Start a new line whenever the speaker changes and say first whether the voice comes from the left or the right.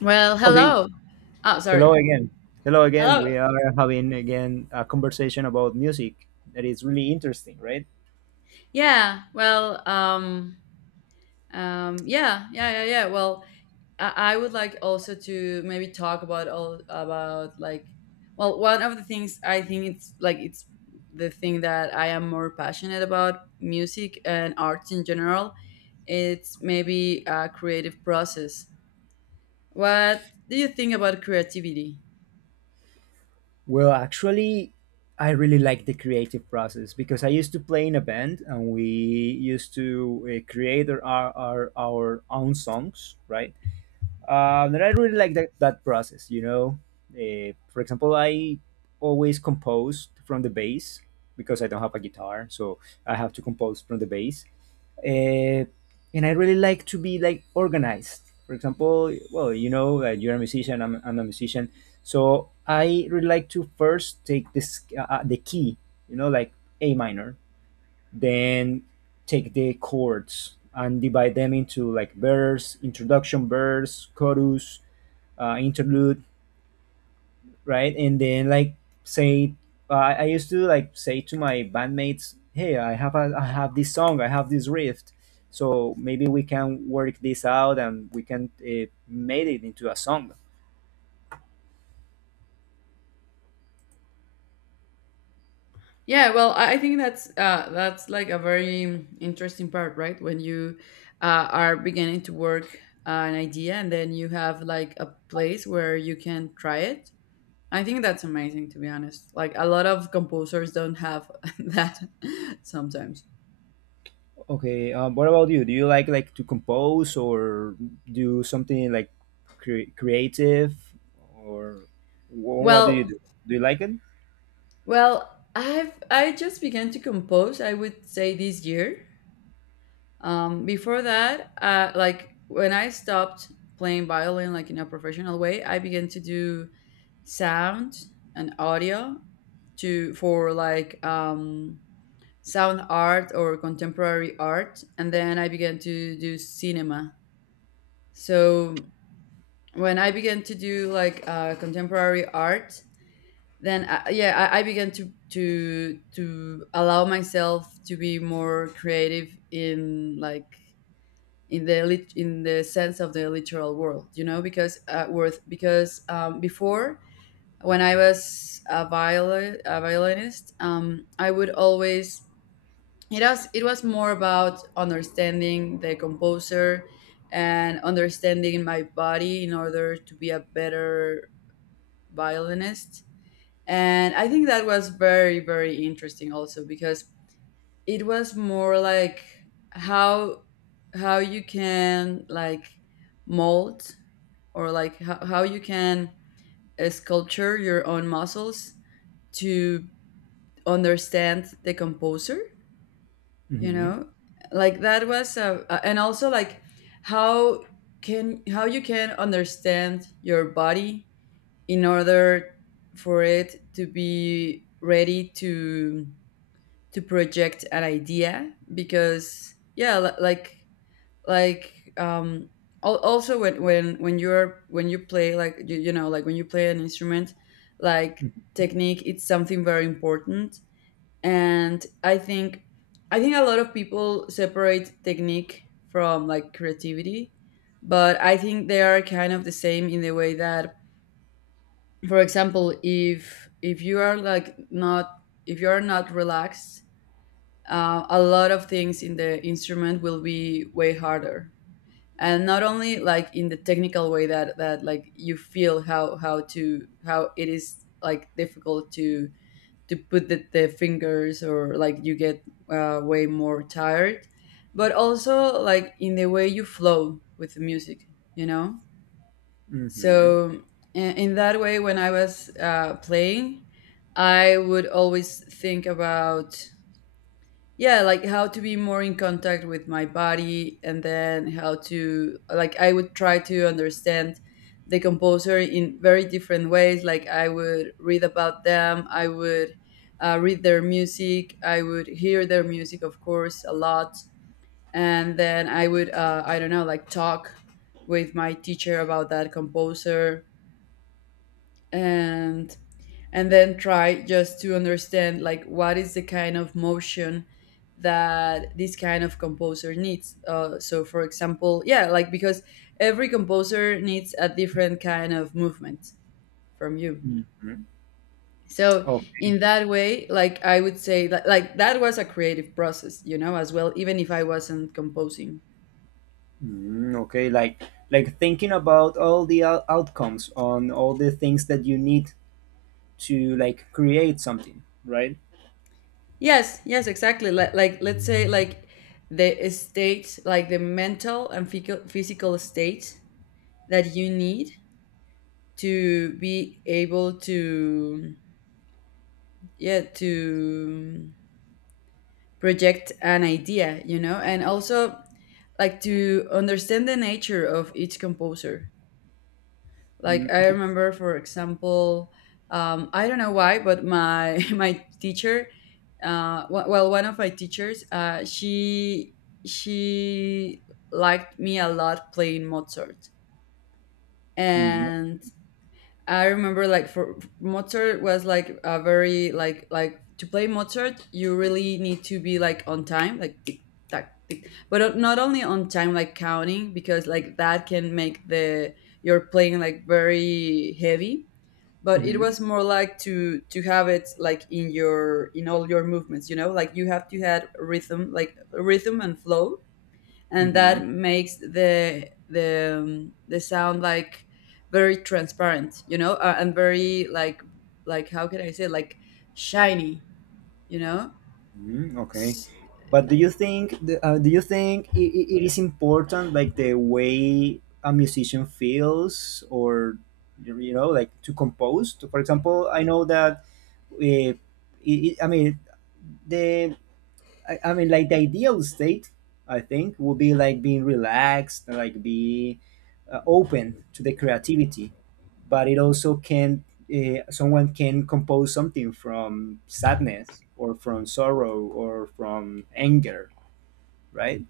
left: Well,
right: Okay,
left: hello. Oh,
right: hello
left: sorry.
right: again. Hello again.
left: Hello.
right: We are having again a conversation about music that is really interesting, right?
left: Yeah. Well, yeah, yeah, yeah, yeah. Well, I would like also to maybe talk about all about like, one of the things I think it's the thing that I am more passionate about music and arts in general. It's maybe a creative process. What do you think about creativity?
right: Well, actually, I really like the creative process because I used to play in a band and we used to create our own songs, right? And I really like that process, you know. For example, I always compose from the bass because I don't have a guitar, so I have to compose from the bass. Uh, and I really like to be like organized. For example, well, you know that you're a musician, I'm a musician, so I really like to first take this the key, you know, like A minor, then take the chords and divide them into like verse, introduction verse, chorus, interlude, right? And then like say, I used to like say to my bandmates, "Hey, I have this song, I have this riff, so maybe we can work this out and we can make it into a song."
left: I think that's like a very interesting part, right? When you are beginning to work an idea and then you have like a place where you can try it. I think that's amazing, to be honest. Like a lot of composers don't have that sometimes.
right: Okay, what about you? Do you like to compose or do something like creative or wh- what do you
left: Well,
right: do? Do you like it?
left: well, I just began to compose. I would say this year. Before that, like when I stopped playing violin like in a professional way, I began to do sound and audio to for like sound art or contemporary art, and then I began to do cinema. So when I began to do like contemporary art, then I began to to allow myself to be more creative in like in the in the sense of the literal world, you know, because worth because before when I was a violinist, I would always it was more about understanding the composer and understanding my body in order to be a better violinist. And I think that was very very interesting also because it was more like how how you can like mold or like how you can sculpture your own muscles to understand the composer, you
right: Mm-hmm.
left: know, like that was and also like how can how you can understand your body in order for it to be ready to project an idea because like like um also when you're when you play like you know like when you play an instrument like technique it's something very important. And I think a lot of people separate technique from like creativity, but I think they are kind of the same in the way that, for example, if you are like not if you are not relaxed, a lot of things in the instrument will be way harder. And not only like in the technical way that like you feel how to how it is like difficult to put the fingers, or like you get way more tired, but also like in the way you flow with the music, you know.
right: Mm-hmm.
left: So in that way when I was playing, I would always think about, yeah, like how to be more in contact with my body, and then how to like I would try to understand the composer in very different ways. Like I would read about them, I would read their music, I would hear their music of course a lot. And then I would I don't know, like talk with my teacher about that composer. and and then try just to understand like what is the kind of motion that this kind of composer needs. So for example, yeah, like because every composer needs a different kind of movement from you.
right: Mm-hmm.
left: So
right: Oh,
left: in that way, like I would say that like that was a creative process, you know, as well, even if I wasn't composing.
right: mm, okay. Like thinking about all the outcomes on all the things that you need to like create something, right?
left: Yes, yes, exactly, like let's say like the state, like the mental and physical state that you need to be able to, yeah, to project an idea, you know. And also like to understand the nature of each composer. Like
right: Mm,
left: I
right: okay.
left: remember for example, I don't know why, but my my teacher, well, one of my teachers, she liked me a lot playing Mozart.
right: Mm-hmm.
left: And I remember like for Mozart was like a very like to play Mozart you really need to be like on time, like tick tack tick, but not only on time like counting, because like that can make the your playing like very heavy. But it was more like to have it like in your in all your movements, you know, like you have to have rhythm, like rhythm and flow. And
right: Mm-hmm.
left: that makes the the sound like very transparent, you know, and very like how can I say, like shiny, you know?
right: Mm, okay,
left: S-
right: but do you think do you think it is important like the way a musician feels or you know like to compose? To, for example, I know that uh, I mean the I mean like the ideal state I think would be like being relaxed, like be open to the creativity but it also can someone can compose something from sadness or from sorrow or from anger, right?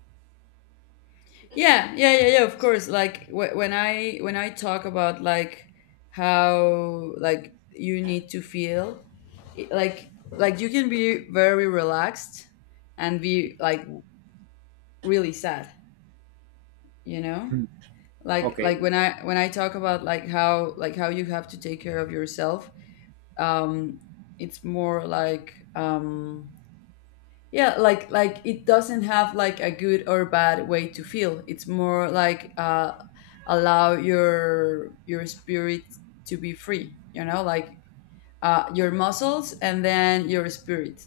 left: yeah, yeah, yeah, yeah. Of course, like when I talk about like how like you need to feel, like you can be very relaxed and be like really sad, you know?
right: Mhm.
left: Like
right: Okay.
left: when I talk about like how you have to take care of yourself, um, it's more like, um, yeah, like it doesn't have like a good or bad way to feel. It's more like, uh, allow your spirit to be free, you know, like your muscles and then your spirit.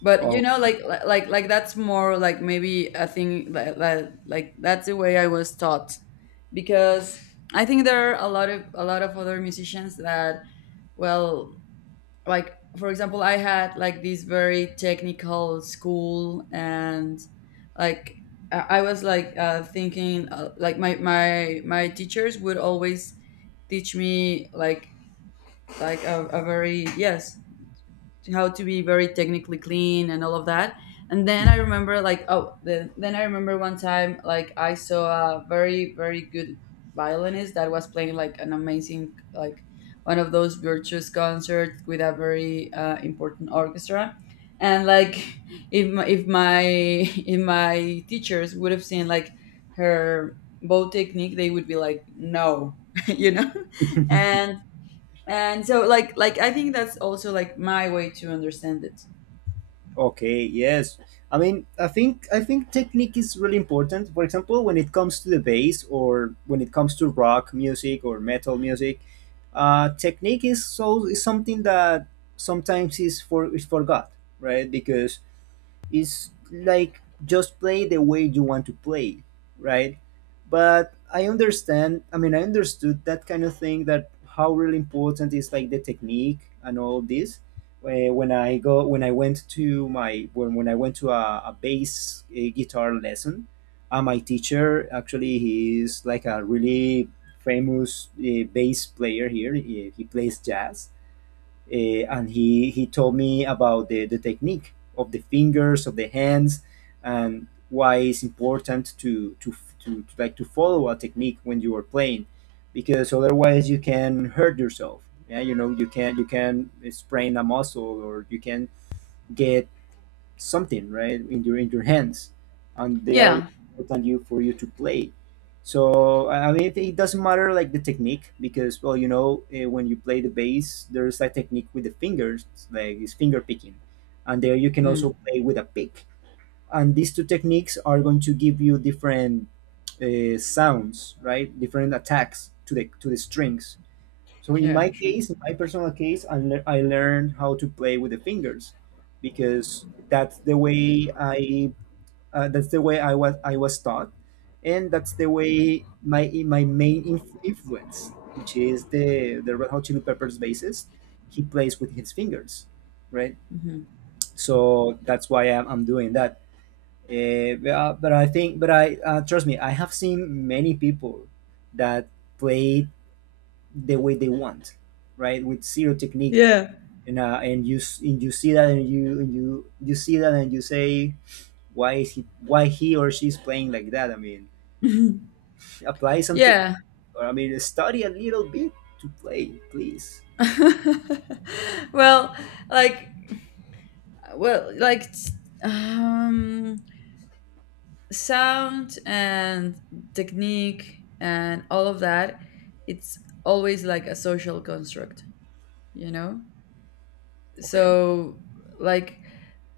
left: But you
right: Oh,
left: know like that's more like maybe a thing like that's the way I was taught. Because I think there are a lot of other musicians that, well, like for example, I had like this very technical school, and like I was like thinking, like my my teachers would always teach me like a very yes how to be very technically clean and all of that. And then I
right: mm,
left: remember like then I remember one time like I saw a very very good violinist that was playing like an amazing like one of those virtuous concerts with a very important orchestra. And like if my if my teachers would have seen like her bow technique, they would be like no, you know and and so like I think that's also like my way to understand it.
right: okay. Yes. I mean, I think technique is really important. For example, when it comes to the bass or when it comes to rock music or metal music, technique is something that sometimes is forgot, right? Because it's like just play the way you want to play, right? But I understand, I mean, I understood that kind of thing that how really important is like the technique and all this. When I went to my, when I went to a bass guitar lesson, my teacher actually he is like a really famous bass player here. He plays jazz, and he told me about the technique of the fingers of the hands and why it's important to like to follow a technique when you are playing because otherwise you can hurt yourself, yeah, you know you can sprain a muscle or you can get something right in your hands, and they are
left: Yeah.
right: important you for you to play. So I mean, it doesn't matter like the technique because well, you know, when you play the bass, there's a technique with the fingers, it's like it's finger picking, and there you can
left: Mm.
right: also play with a pick. And these two techniques are going to give you different sounds, right? Different attacks to the strings. So in my
left: Yeah. Sure.
right: case, in my personal case, I learned how to play with the fingers because that's the way I that's the way I was taught, and that's the way my my main influence, which is the Red Hot Chili Peppers bassist, he plays with his fingers, right?
left: Hmm,
right: So that's why I'm doing that. Eh, but I think, but I trust me, I have seen many people that played the way they want, right? With zero technique,
left: yeah.
right: and you see that, and you see that, and you say, why he or she's playing like that? I mean, apply some technique,
left: Yeah.
right: or I mean, study a little bit to play, please.
left: well, like, well, like, t- um, sound and technique and all of that, it's always like a social construct, you know?
right: Okay.
left: So, like,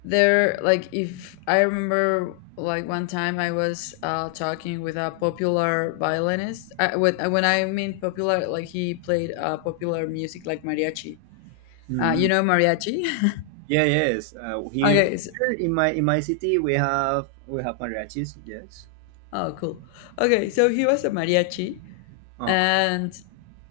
left: there like if I remember like one time I was talking with a popular violinist. When I mean popular, like he played popular music like mariachi.
right: Hmm.
left: You know, mariachi.
right: Yeah, yes. Here,
left: Okay, so,
right: here in my city, we have mariachis. Yes.
left: oh cool, okay, so he was a mariachi.
right: Uh-huh.
left: and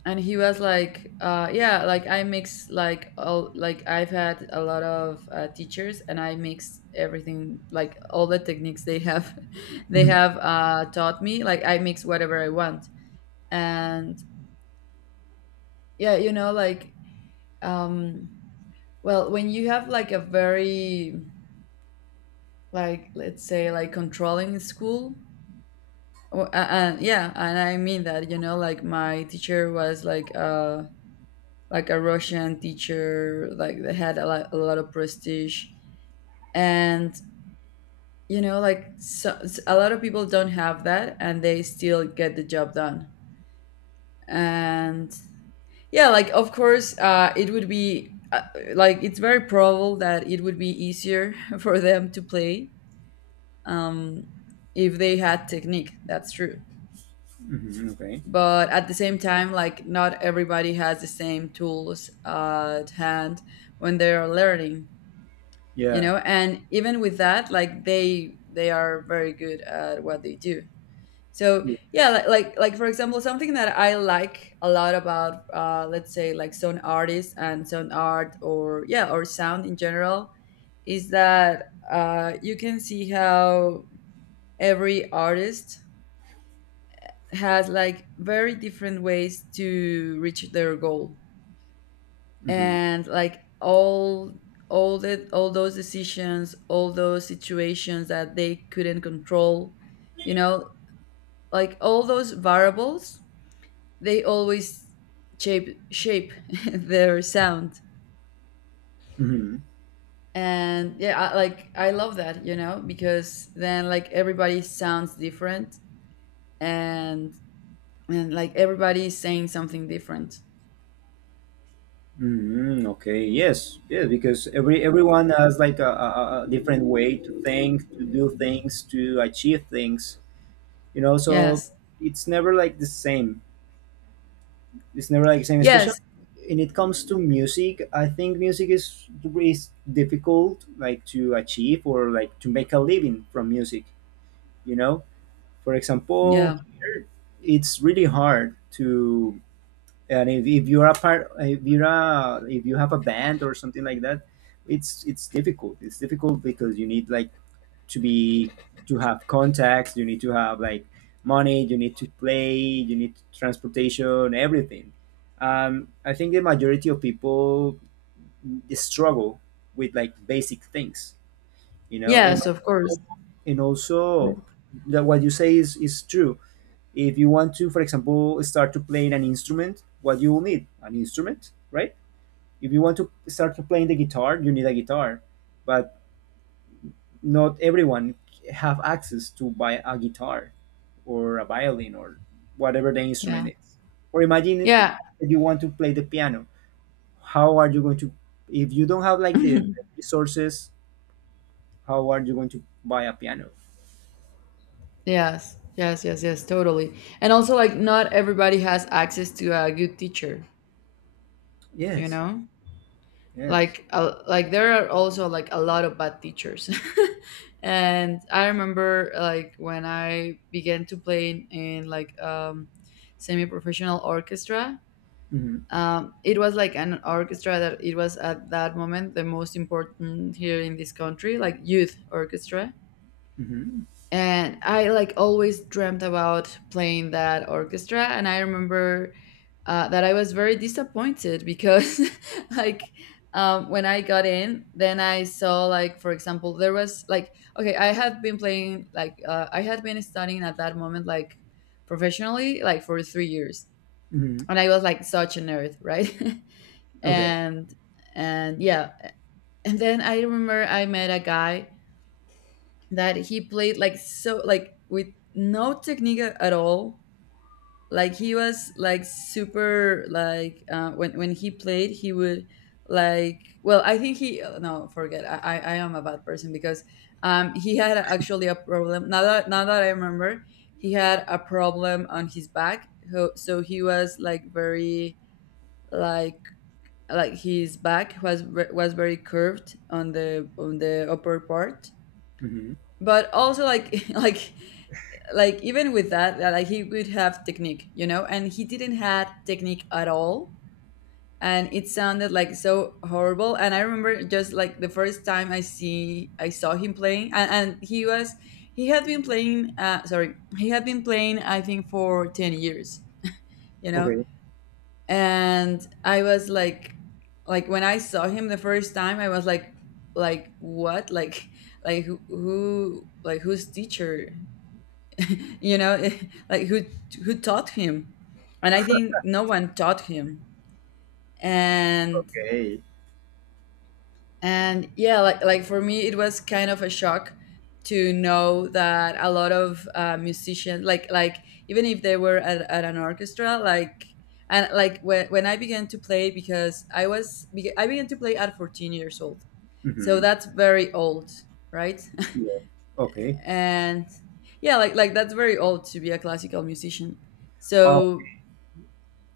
left: and he was like, uh, yeah, like I mix like all like I've had a lot of teachers and I mix everything like all the techniques they have they
right: Hmm.
left: have taught me, like I mix whatever I want. And yeah, you know, like, um, well, when you have like a very like let's say like controlling school and yeah, and I mean that, you know, like my teacher was like a Russian teacher, like that had a lot of prestige. And, you know, like so, a lot of people don't have that and they still get the job done. And yeah, like, of course, it would be like, it's very probable that it would be easier for them to play, um, if they had technique. That's true.
right: Hmm. Okay.
left: But at the same time, like, not everybody has the same tools at hand when they are learning, you
right: Yeah.
left: know. And even with that, like they are very good at what they do. So yeah,
right: Yes.
left: like for example, something that I like a lot about, let's say like sound artists and sound art, or yeah, or sound in general, is that, uh, you can see how every artist has like very different ways to reach their goal.
right: Hmm.
left: And like all the all those decisions, all those situations that they couldn't control, you know, like all those variables, they always shape their sound.
right: Hmm.
left: And yeah, like I love that, you know, because then like everybody sounds different. and and like everybody is saying something different.
right: Mm, okay. Yes. Yeah. Because everyone has like a different way to think, to do things, to achieve things. You know. So
left: Yes.
right: it's never like the same. It's never like the same. Especially
left: Yes.
right: when it comes to music, I think music is difficult like to achieve or like to make a living from music. You know. For example,
left: Yeah.
right: here it's really hard to, and if you're a part if you're a, if you have a band or something like that, it's difficult because you need like to be to have contacts, you need to have like money, you need to play, you need transportation, everything. I think the majority of people struggle with like basic things, you know. and
left: Yes, of course.
right: and also that what you say is true. If you want to for example start to playing an instrument, what you will need an instrument, right? If you want to start to playing the guitar, you need a guitar, but not everyone have access to buy a guitar or a violin or whatever the
left: Yeah.
right: instrument is. Or imagine
left: Yeah.
right: that you want to play the piano, how are you going to, if you don't have like the resources, how are you going to buy a piano?
left: Yes, yes, yes, yes, totally. And also, like, not everybody has access to a good teacher, you
right: Yes,
left: know?
right: yes.
left: Like there are also like a lot of bad teachers. And I remember like when I began to play in like, semi-professional orchestra.
right: Hmm.
left: It was like an orchestra that it was at that moment the most important here in this country, like youth orchestra,
right: Hmm.
left: and I like always dreamt about playing that orchestra. And I remember that I was very disappointed because like when I got in, then I saw like, for example, there was like, okay, I had been playing like I had been studying at that moment like professionally like for 3 years,
right: Hmm,
left: and I was like such a nerd, right?
right: okay.
left: and and yeah. And then I remember I met a guy that he played like so like with no technique at all. Like he was like super like, when he played he would, like, well, I think he, no, forget, I I am a bad person because he had actually a problem, now that now that I remember, he had a problem on his back, so he was like very, like like his back was was very curved on the upper part.
right: Hmm.
left: But also, like like even with that, like he would have technique, you know, and he didn't had technique at all, and it sounded like so horrible. And I remember just like the first time I see I saw him playing, and he was, he had been playing, sorry, he had been playing I think for 10 years, you know.
right: Okay.
left: And I was like when I saw him the first time I was like what, like who like whose teacher, you know? Like who taught him? And I think no one taught him. and
right: Okay.
left: and yeah, like for me it was kind of a shock to know that a lot of musicians like, even if they were at an orchestra, like. And like when I began to play, because I was I began to play at 14 years old, so
right: Mm-hmm.
left: that's very old, right?
right: Yeah. Okay.
left: And yeah, like that's very old to be a classical musician.
right: Uh,
left: So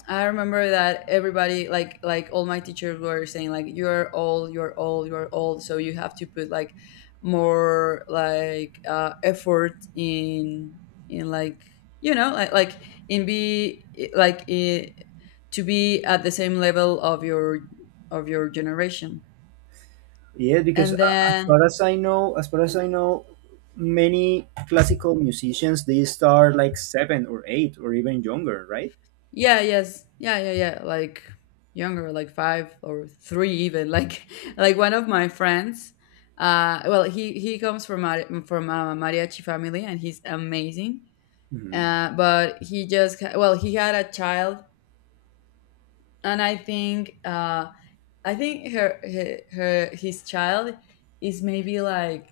left: I remember that everybody, like all my teachers were saying like, you're old, you're old, you're old, so you have to put like more like effort in like, you know, like, in be, like i, to be at the same level of your, of your generation.
right: yeah, because
left: And
right: as
left: then
right: far as I know, many classical musicians they start like seven or eight or even younger, right?
left: yeah, yes. Yeah, yeah, yeah. Like younger, like five or three even. Like like one of my friends, well he comes from from a mariachi family, and he's amazing.
right: Mm-hmm.
left: Uh, but he just well, he had a child, and I think her his child is maybe like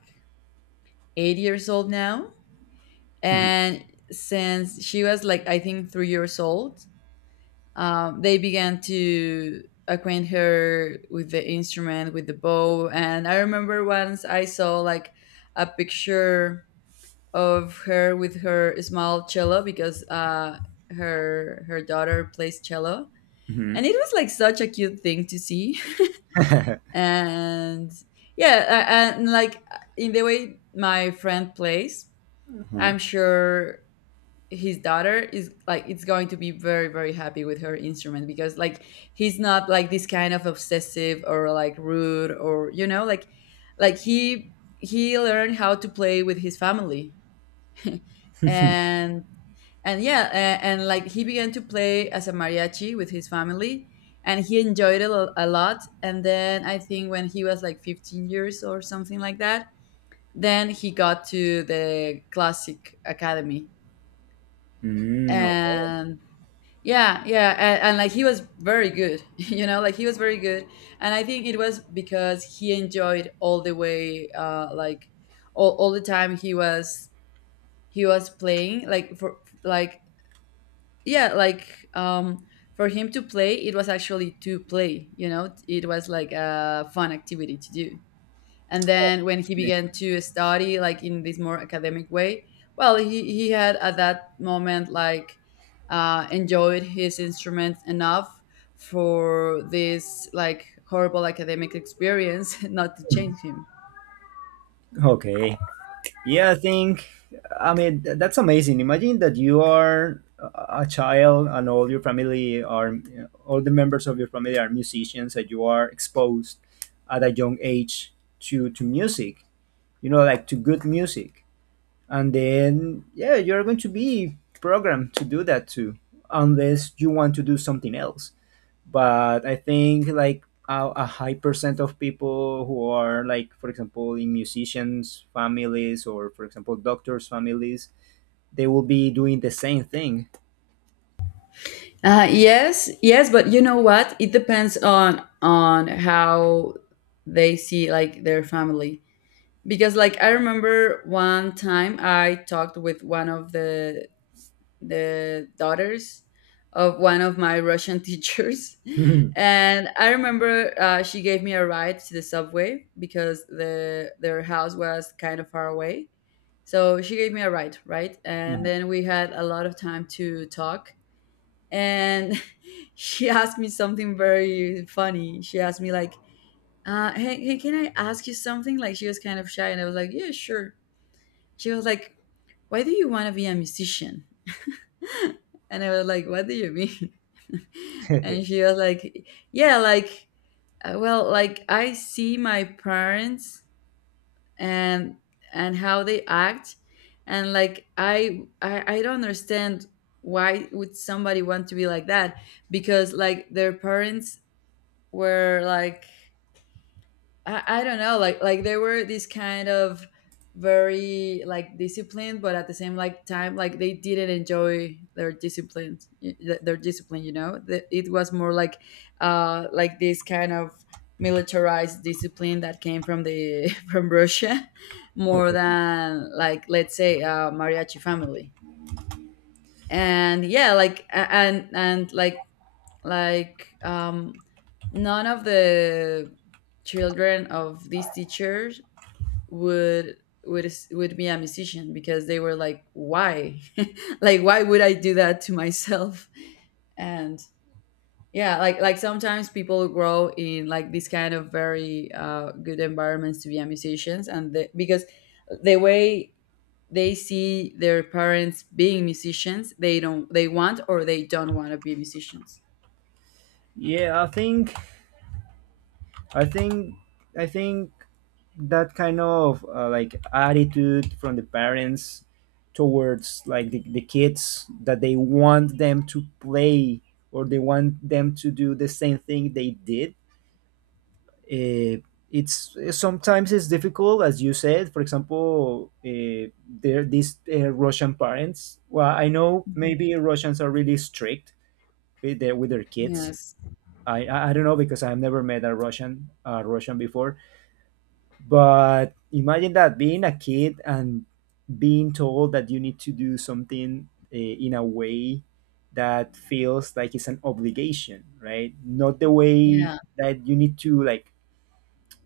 left: 8 years old now.
right: Mm-hmm.
left: And since she was like I think 3 years old, they began to acquaint her with the instrument, with the bow. And I remember once I saw like a picture of her with her small cello, because her daughter plays cello,
right: Mm-hmm.
left: and it was like such a cute thing to see. And yeah, and like in the way my friend plays,
right: Uh-huh.
left: I'm sure his daughter is, like, it's going to be very, very happy with her instrument, because like he's not like this kind of obsessive or like rude or, you know, like he learned how to play with his family. And and like he began to play as a mariachi with his family, and he enjoyed it a lot. And then I think when he was like 15 years or something like that, then he got to the classic academy.
right: Mm.
left: And yeah, yeah, and like he was very good, you know, like he was very good. And I think it was because he enjoyed all the way, like all the time he was, he was playing, like for, like yeah, like um for him to play, it was actually to play, you know, it was like a fun activity to do. And then when he
right: Okay.
left: began to study like in this more academic way, well, he had at that moment like enjoyed his instrument enough for this like horrible academic experience not to change him.
right: Okay. Yeah, I think, I mean, that's amazing. Imagine that you are a child and all your family are, all the members of your family are musicians and you are exposed at a young age to music, you know, like to good music. And then, yeah, you're going to be programmed to do that too, unless you want to do something else, but I think like a high percent of people who are like, for example, in musicians' families or, for example, doctors' families, they will be doing the same thing.
left: Uh, yes, yes, but you know what, it depends on how they see like their family. Because like I remember one time I talked with one of the daughters of one of my Russian teachers. And I remember, she gave me a ride to the subway because the, their house was kind of far away. So she gave me a ride, right? And then we had a lot of time to talk. And she asked me something very funny. She asked me like, hey, can I ask you something? Like she was kind of shy, and I was like, yeah, sure. She was like, why do you want to be a musician? And I was like, what do you mean?
right: Okay.
left: And she was like, yeah, like, well, like I see my parents and and how they act, and like I don't understand why would somebody want to be like that. Because like their parents were like, I don't know, like they were this kind of very like disciplined, but at the same like time like they didn't enjoy their discipline, their discipline, you know. It was more like this kind of militarized discipline that came from the from Russia, more than like, let's say, mariachi family. And yeah, like and like like none of the children of these teachers would would would be a musician, because they were like, why? Like, why would I do that to myself? And yeah, like sometimes people grow in like this kind of very good environments to be a musicians. And the, because the way they see their parents being musicians, they don't, they want or they don't want to be musicians.
right: Yeah, I think I think that kind of like attitude from the parents towards like the kids that they want them to play or they want them to do the same thing they did, uh, it's sometimes it's difficult as you said. For example, there these Russian parents, well, I know
left: Mhm.
right: maybe Russians are really strict with their kids.
left: Yes.
right: I don't know because I've never met a Russian before. But imagine that being a kid and being told that you need to do something in a way that feels like it's an obligation, right? Not the way
left: Yeah,
right: that you need to like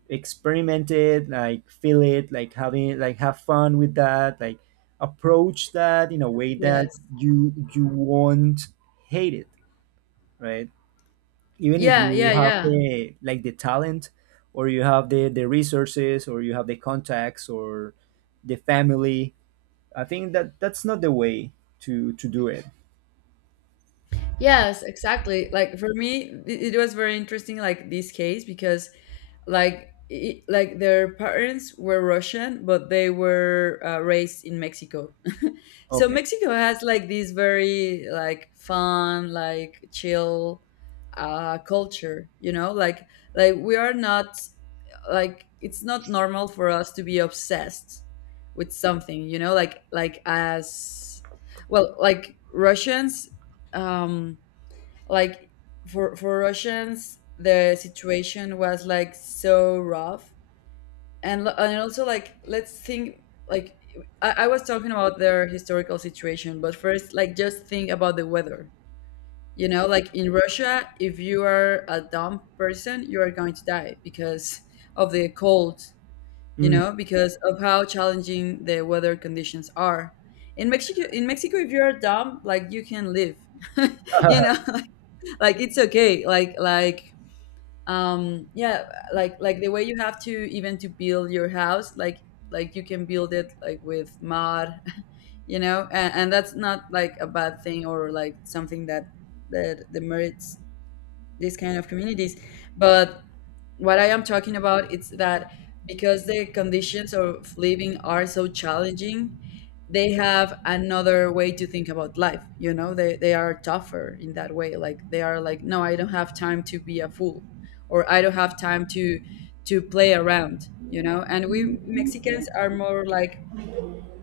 right: experiment it, like feel it, like having like have fun with that, like approach that in a way that
left: yes.
right: you won't hate it, right? Even if
left: Yeah,
right: you
left: yeah,
right: have
left: yeah.
right: the talent or you have the resources or you have the contacts or the family, I think that that's not the way to do it.
left: Yes, exactly. Like for me, it was very interesting, like this case, because like it, like their parents were Russian, but they were raised in Mexico. So
right: Okay.
left: Mexico has like this very like fun, like chill culture. You know, like we are not, like it's not normal for us to be obsessed with something. You know, like as, well, like Russians. Um, like for Russians, the situation was like so rough, and also like let's think, like I was talking about their historical situation, but first like just think about the weather. You know, like in Russia, if you are a dumb person, you are going to die because of the cold. You
right: Mm.
left: know, because of how challenging the weather conditions are in Mexico. In Mexico, if you're dumb, like you can live. You know, like it's okay, like yeah, like the way you have to even to build your house, like you can build it like with mud. You know, and that's not like a bad thing or like something that that demerits this kind of communities. But what I am talking about is that because the conditions of living are so challenging, they have another way to think about life. You know, they are tougher in that way. Like they are like, no, I don't have time to be a fool or I don't have time to play around, you know? And we Mexicans are more like,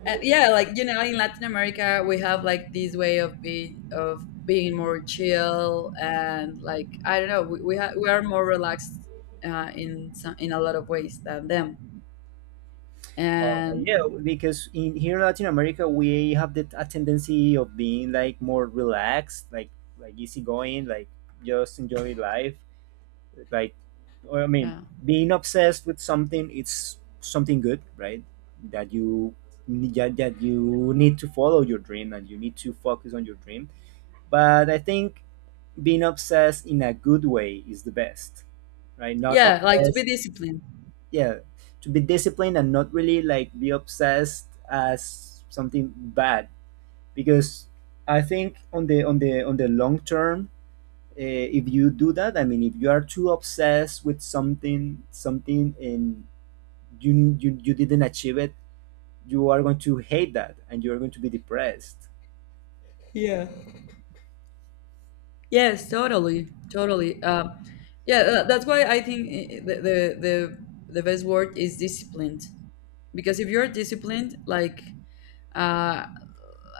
left: and yeah, like, you know, in Latin America, we have like this way of be of being more chill and like, I don't know, we are more relaxed in some, in a lot of ways than them.
right: Yeah,
left: And
right: because in here in Latin America we have a tendency of being like more relaxed, like easygoing, like just enjoy life. Like I mean,
left: yeah,
right: being obsessed with something it's something good, right? That you that you need to follow your dream and you need to focus on your dream. But I think being obsessed in a good way is the best, right? Not
left: yeah, like to be
right: obsessed,
left: disciplined.
right: yeah, to be disciplined and not really like be obsessed as something bad because I think on the on the long term, if you do that, I mean if you are too obsessed with something and you didn't achieve it, you are going to hate that and you are going to be depressed.
left: Yes, totally, totally. Yeah, that's why I think, the, the the best word is disciplined. Because if you're disciplined, like uh,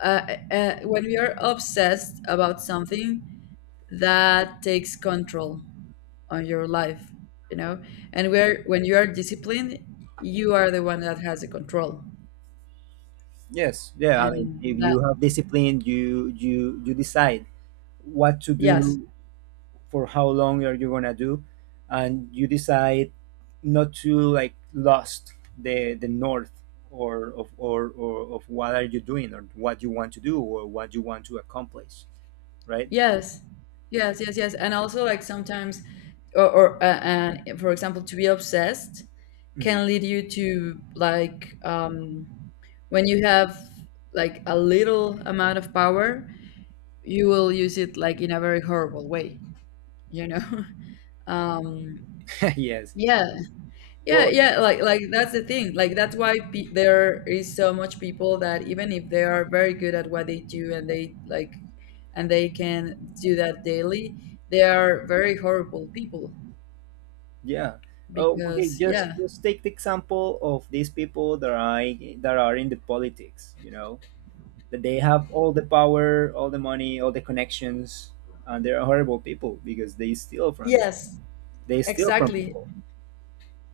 left: uh, when you're obsessed about something, that takes control on your life, you know. And where, when you are disciplined, you are the one that has the control.
right: Yes. Yeah, I mean
left: And
right: if
left: that,
right: you have discipline you you decide what to
left: yes,
right: do, for how long are you gonna do, and you decide not to like lost the north or of what are you doing or what you want to do or what you want to accomplish, right?
left: yes, yes, yes, yes. And also like sometimes, or and for example, to be obsessed can lead
right: Mhm.
left: you to like when you have like a little amount of power, you will use it like in a very horrible way, you know. Um,
right: Yes.
left: yeah. Yeah,
right: Well,
left: yeah, like that's the thing. Like that's why pe, there is so much people that even if they are very good at what they do, and they like, and they can do that daily, they are very horrible people.
right: yeah. Oh, okay.
left: Because yeah.
right: Just take the example of these people that are in the politics. You know that they have all the power, all the money, all the connections, and they're horrible people because they steal from them.
left: Yes,
right: They steal from
left: exactly.
right: people.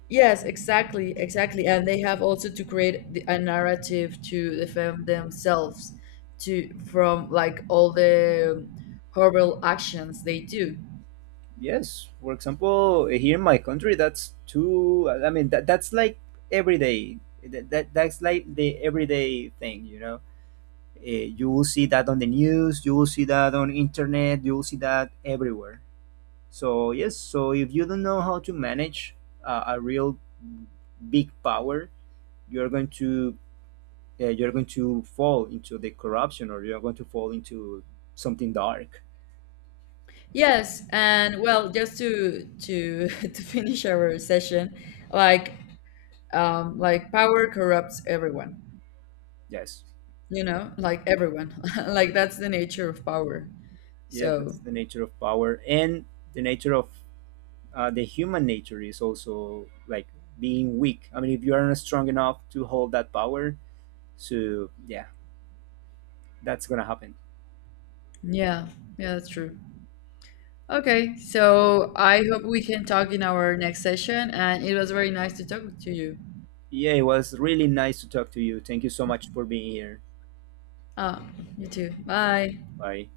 left: Yes, exactly, exactly. And they have also to create the, a narrative to defend themselves, to from like all the horrible actions they do.
right: Yes, for example, here in my country, that's too. I mean, that that's like every day. That's like the everyday thing, you know. You will see that on the news. You will see that on internet. You will see that everywhere. So yes, so if you don't know how to manage a real big power, you're going to you're going to fall into the corruption, or you're going to fall into something dark.
left: Yes, and well, just to to finish our session, like like power corrupts everyone,
right: Yes,
left: you know, like everyone. Like that's the nature of power.
right: yeah, that's
left: So,
right: the nature of power and the nature of the human nature is also like being weak. I mean, if you aren't strong enough to hold that power, so yeah, that's gonna happen.
left: yeah, yeah, that's true. Okay, so I hope we can talk in our next session, and it was very nice to talk to you.
right: Yeah, it was really nice to talk to you. Thank you so much for being here.
left: Ah, you too. Bye.
right: Bye.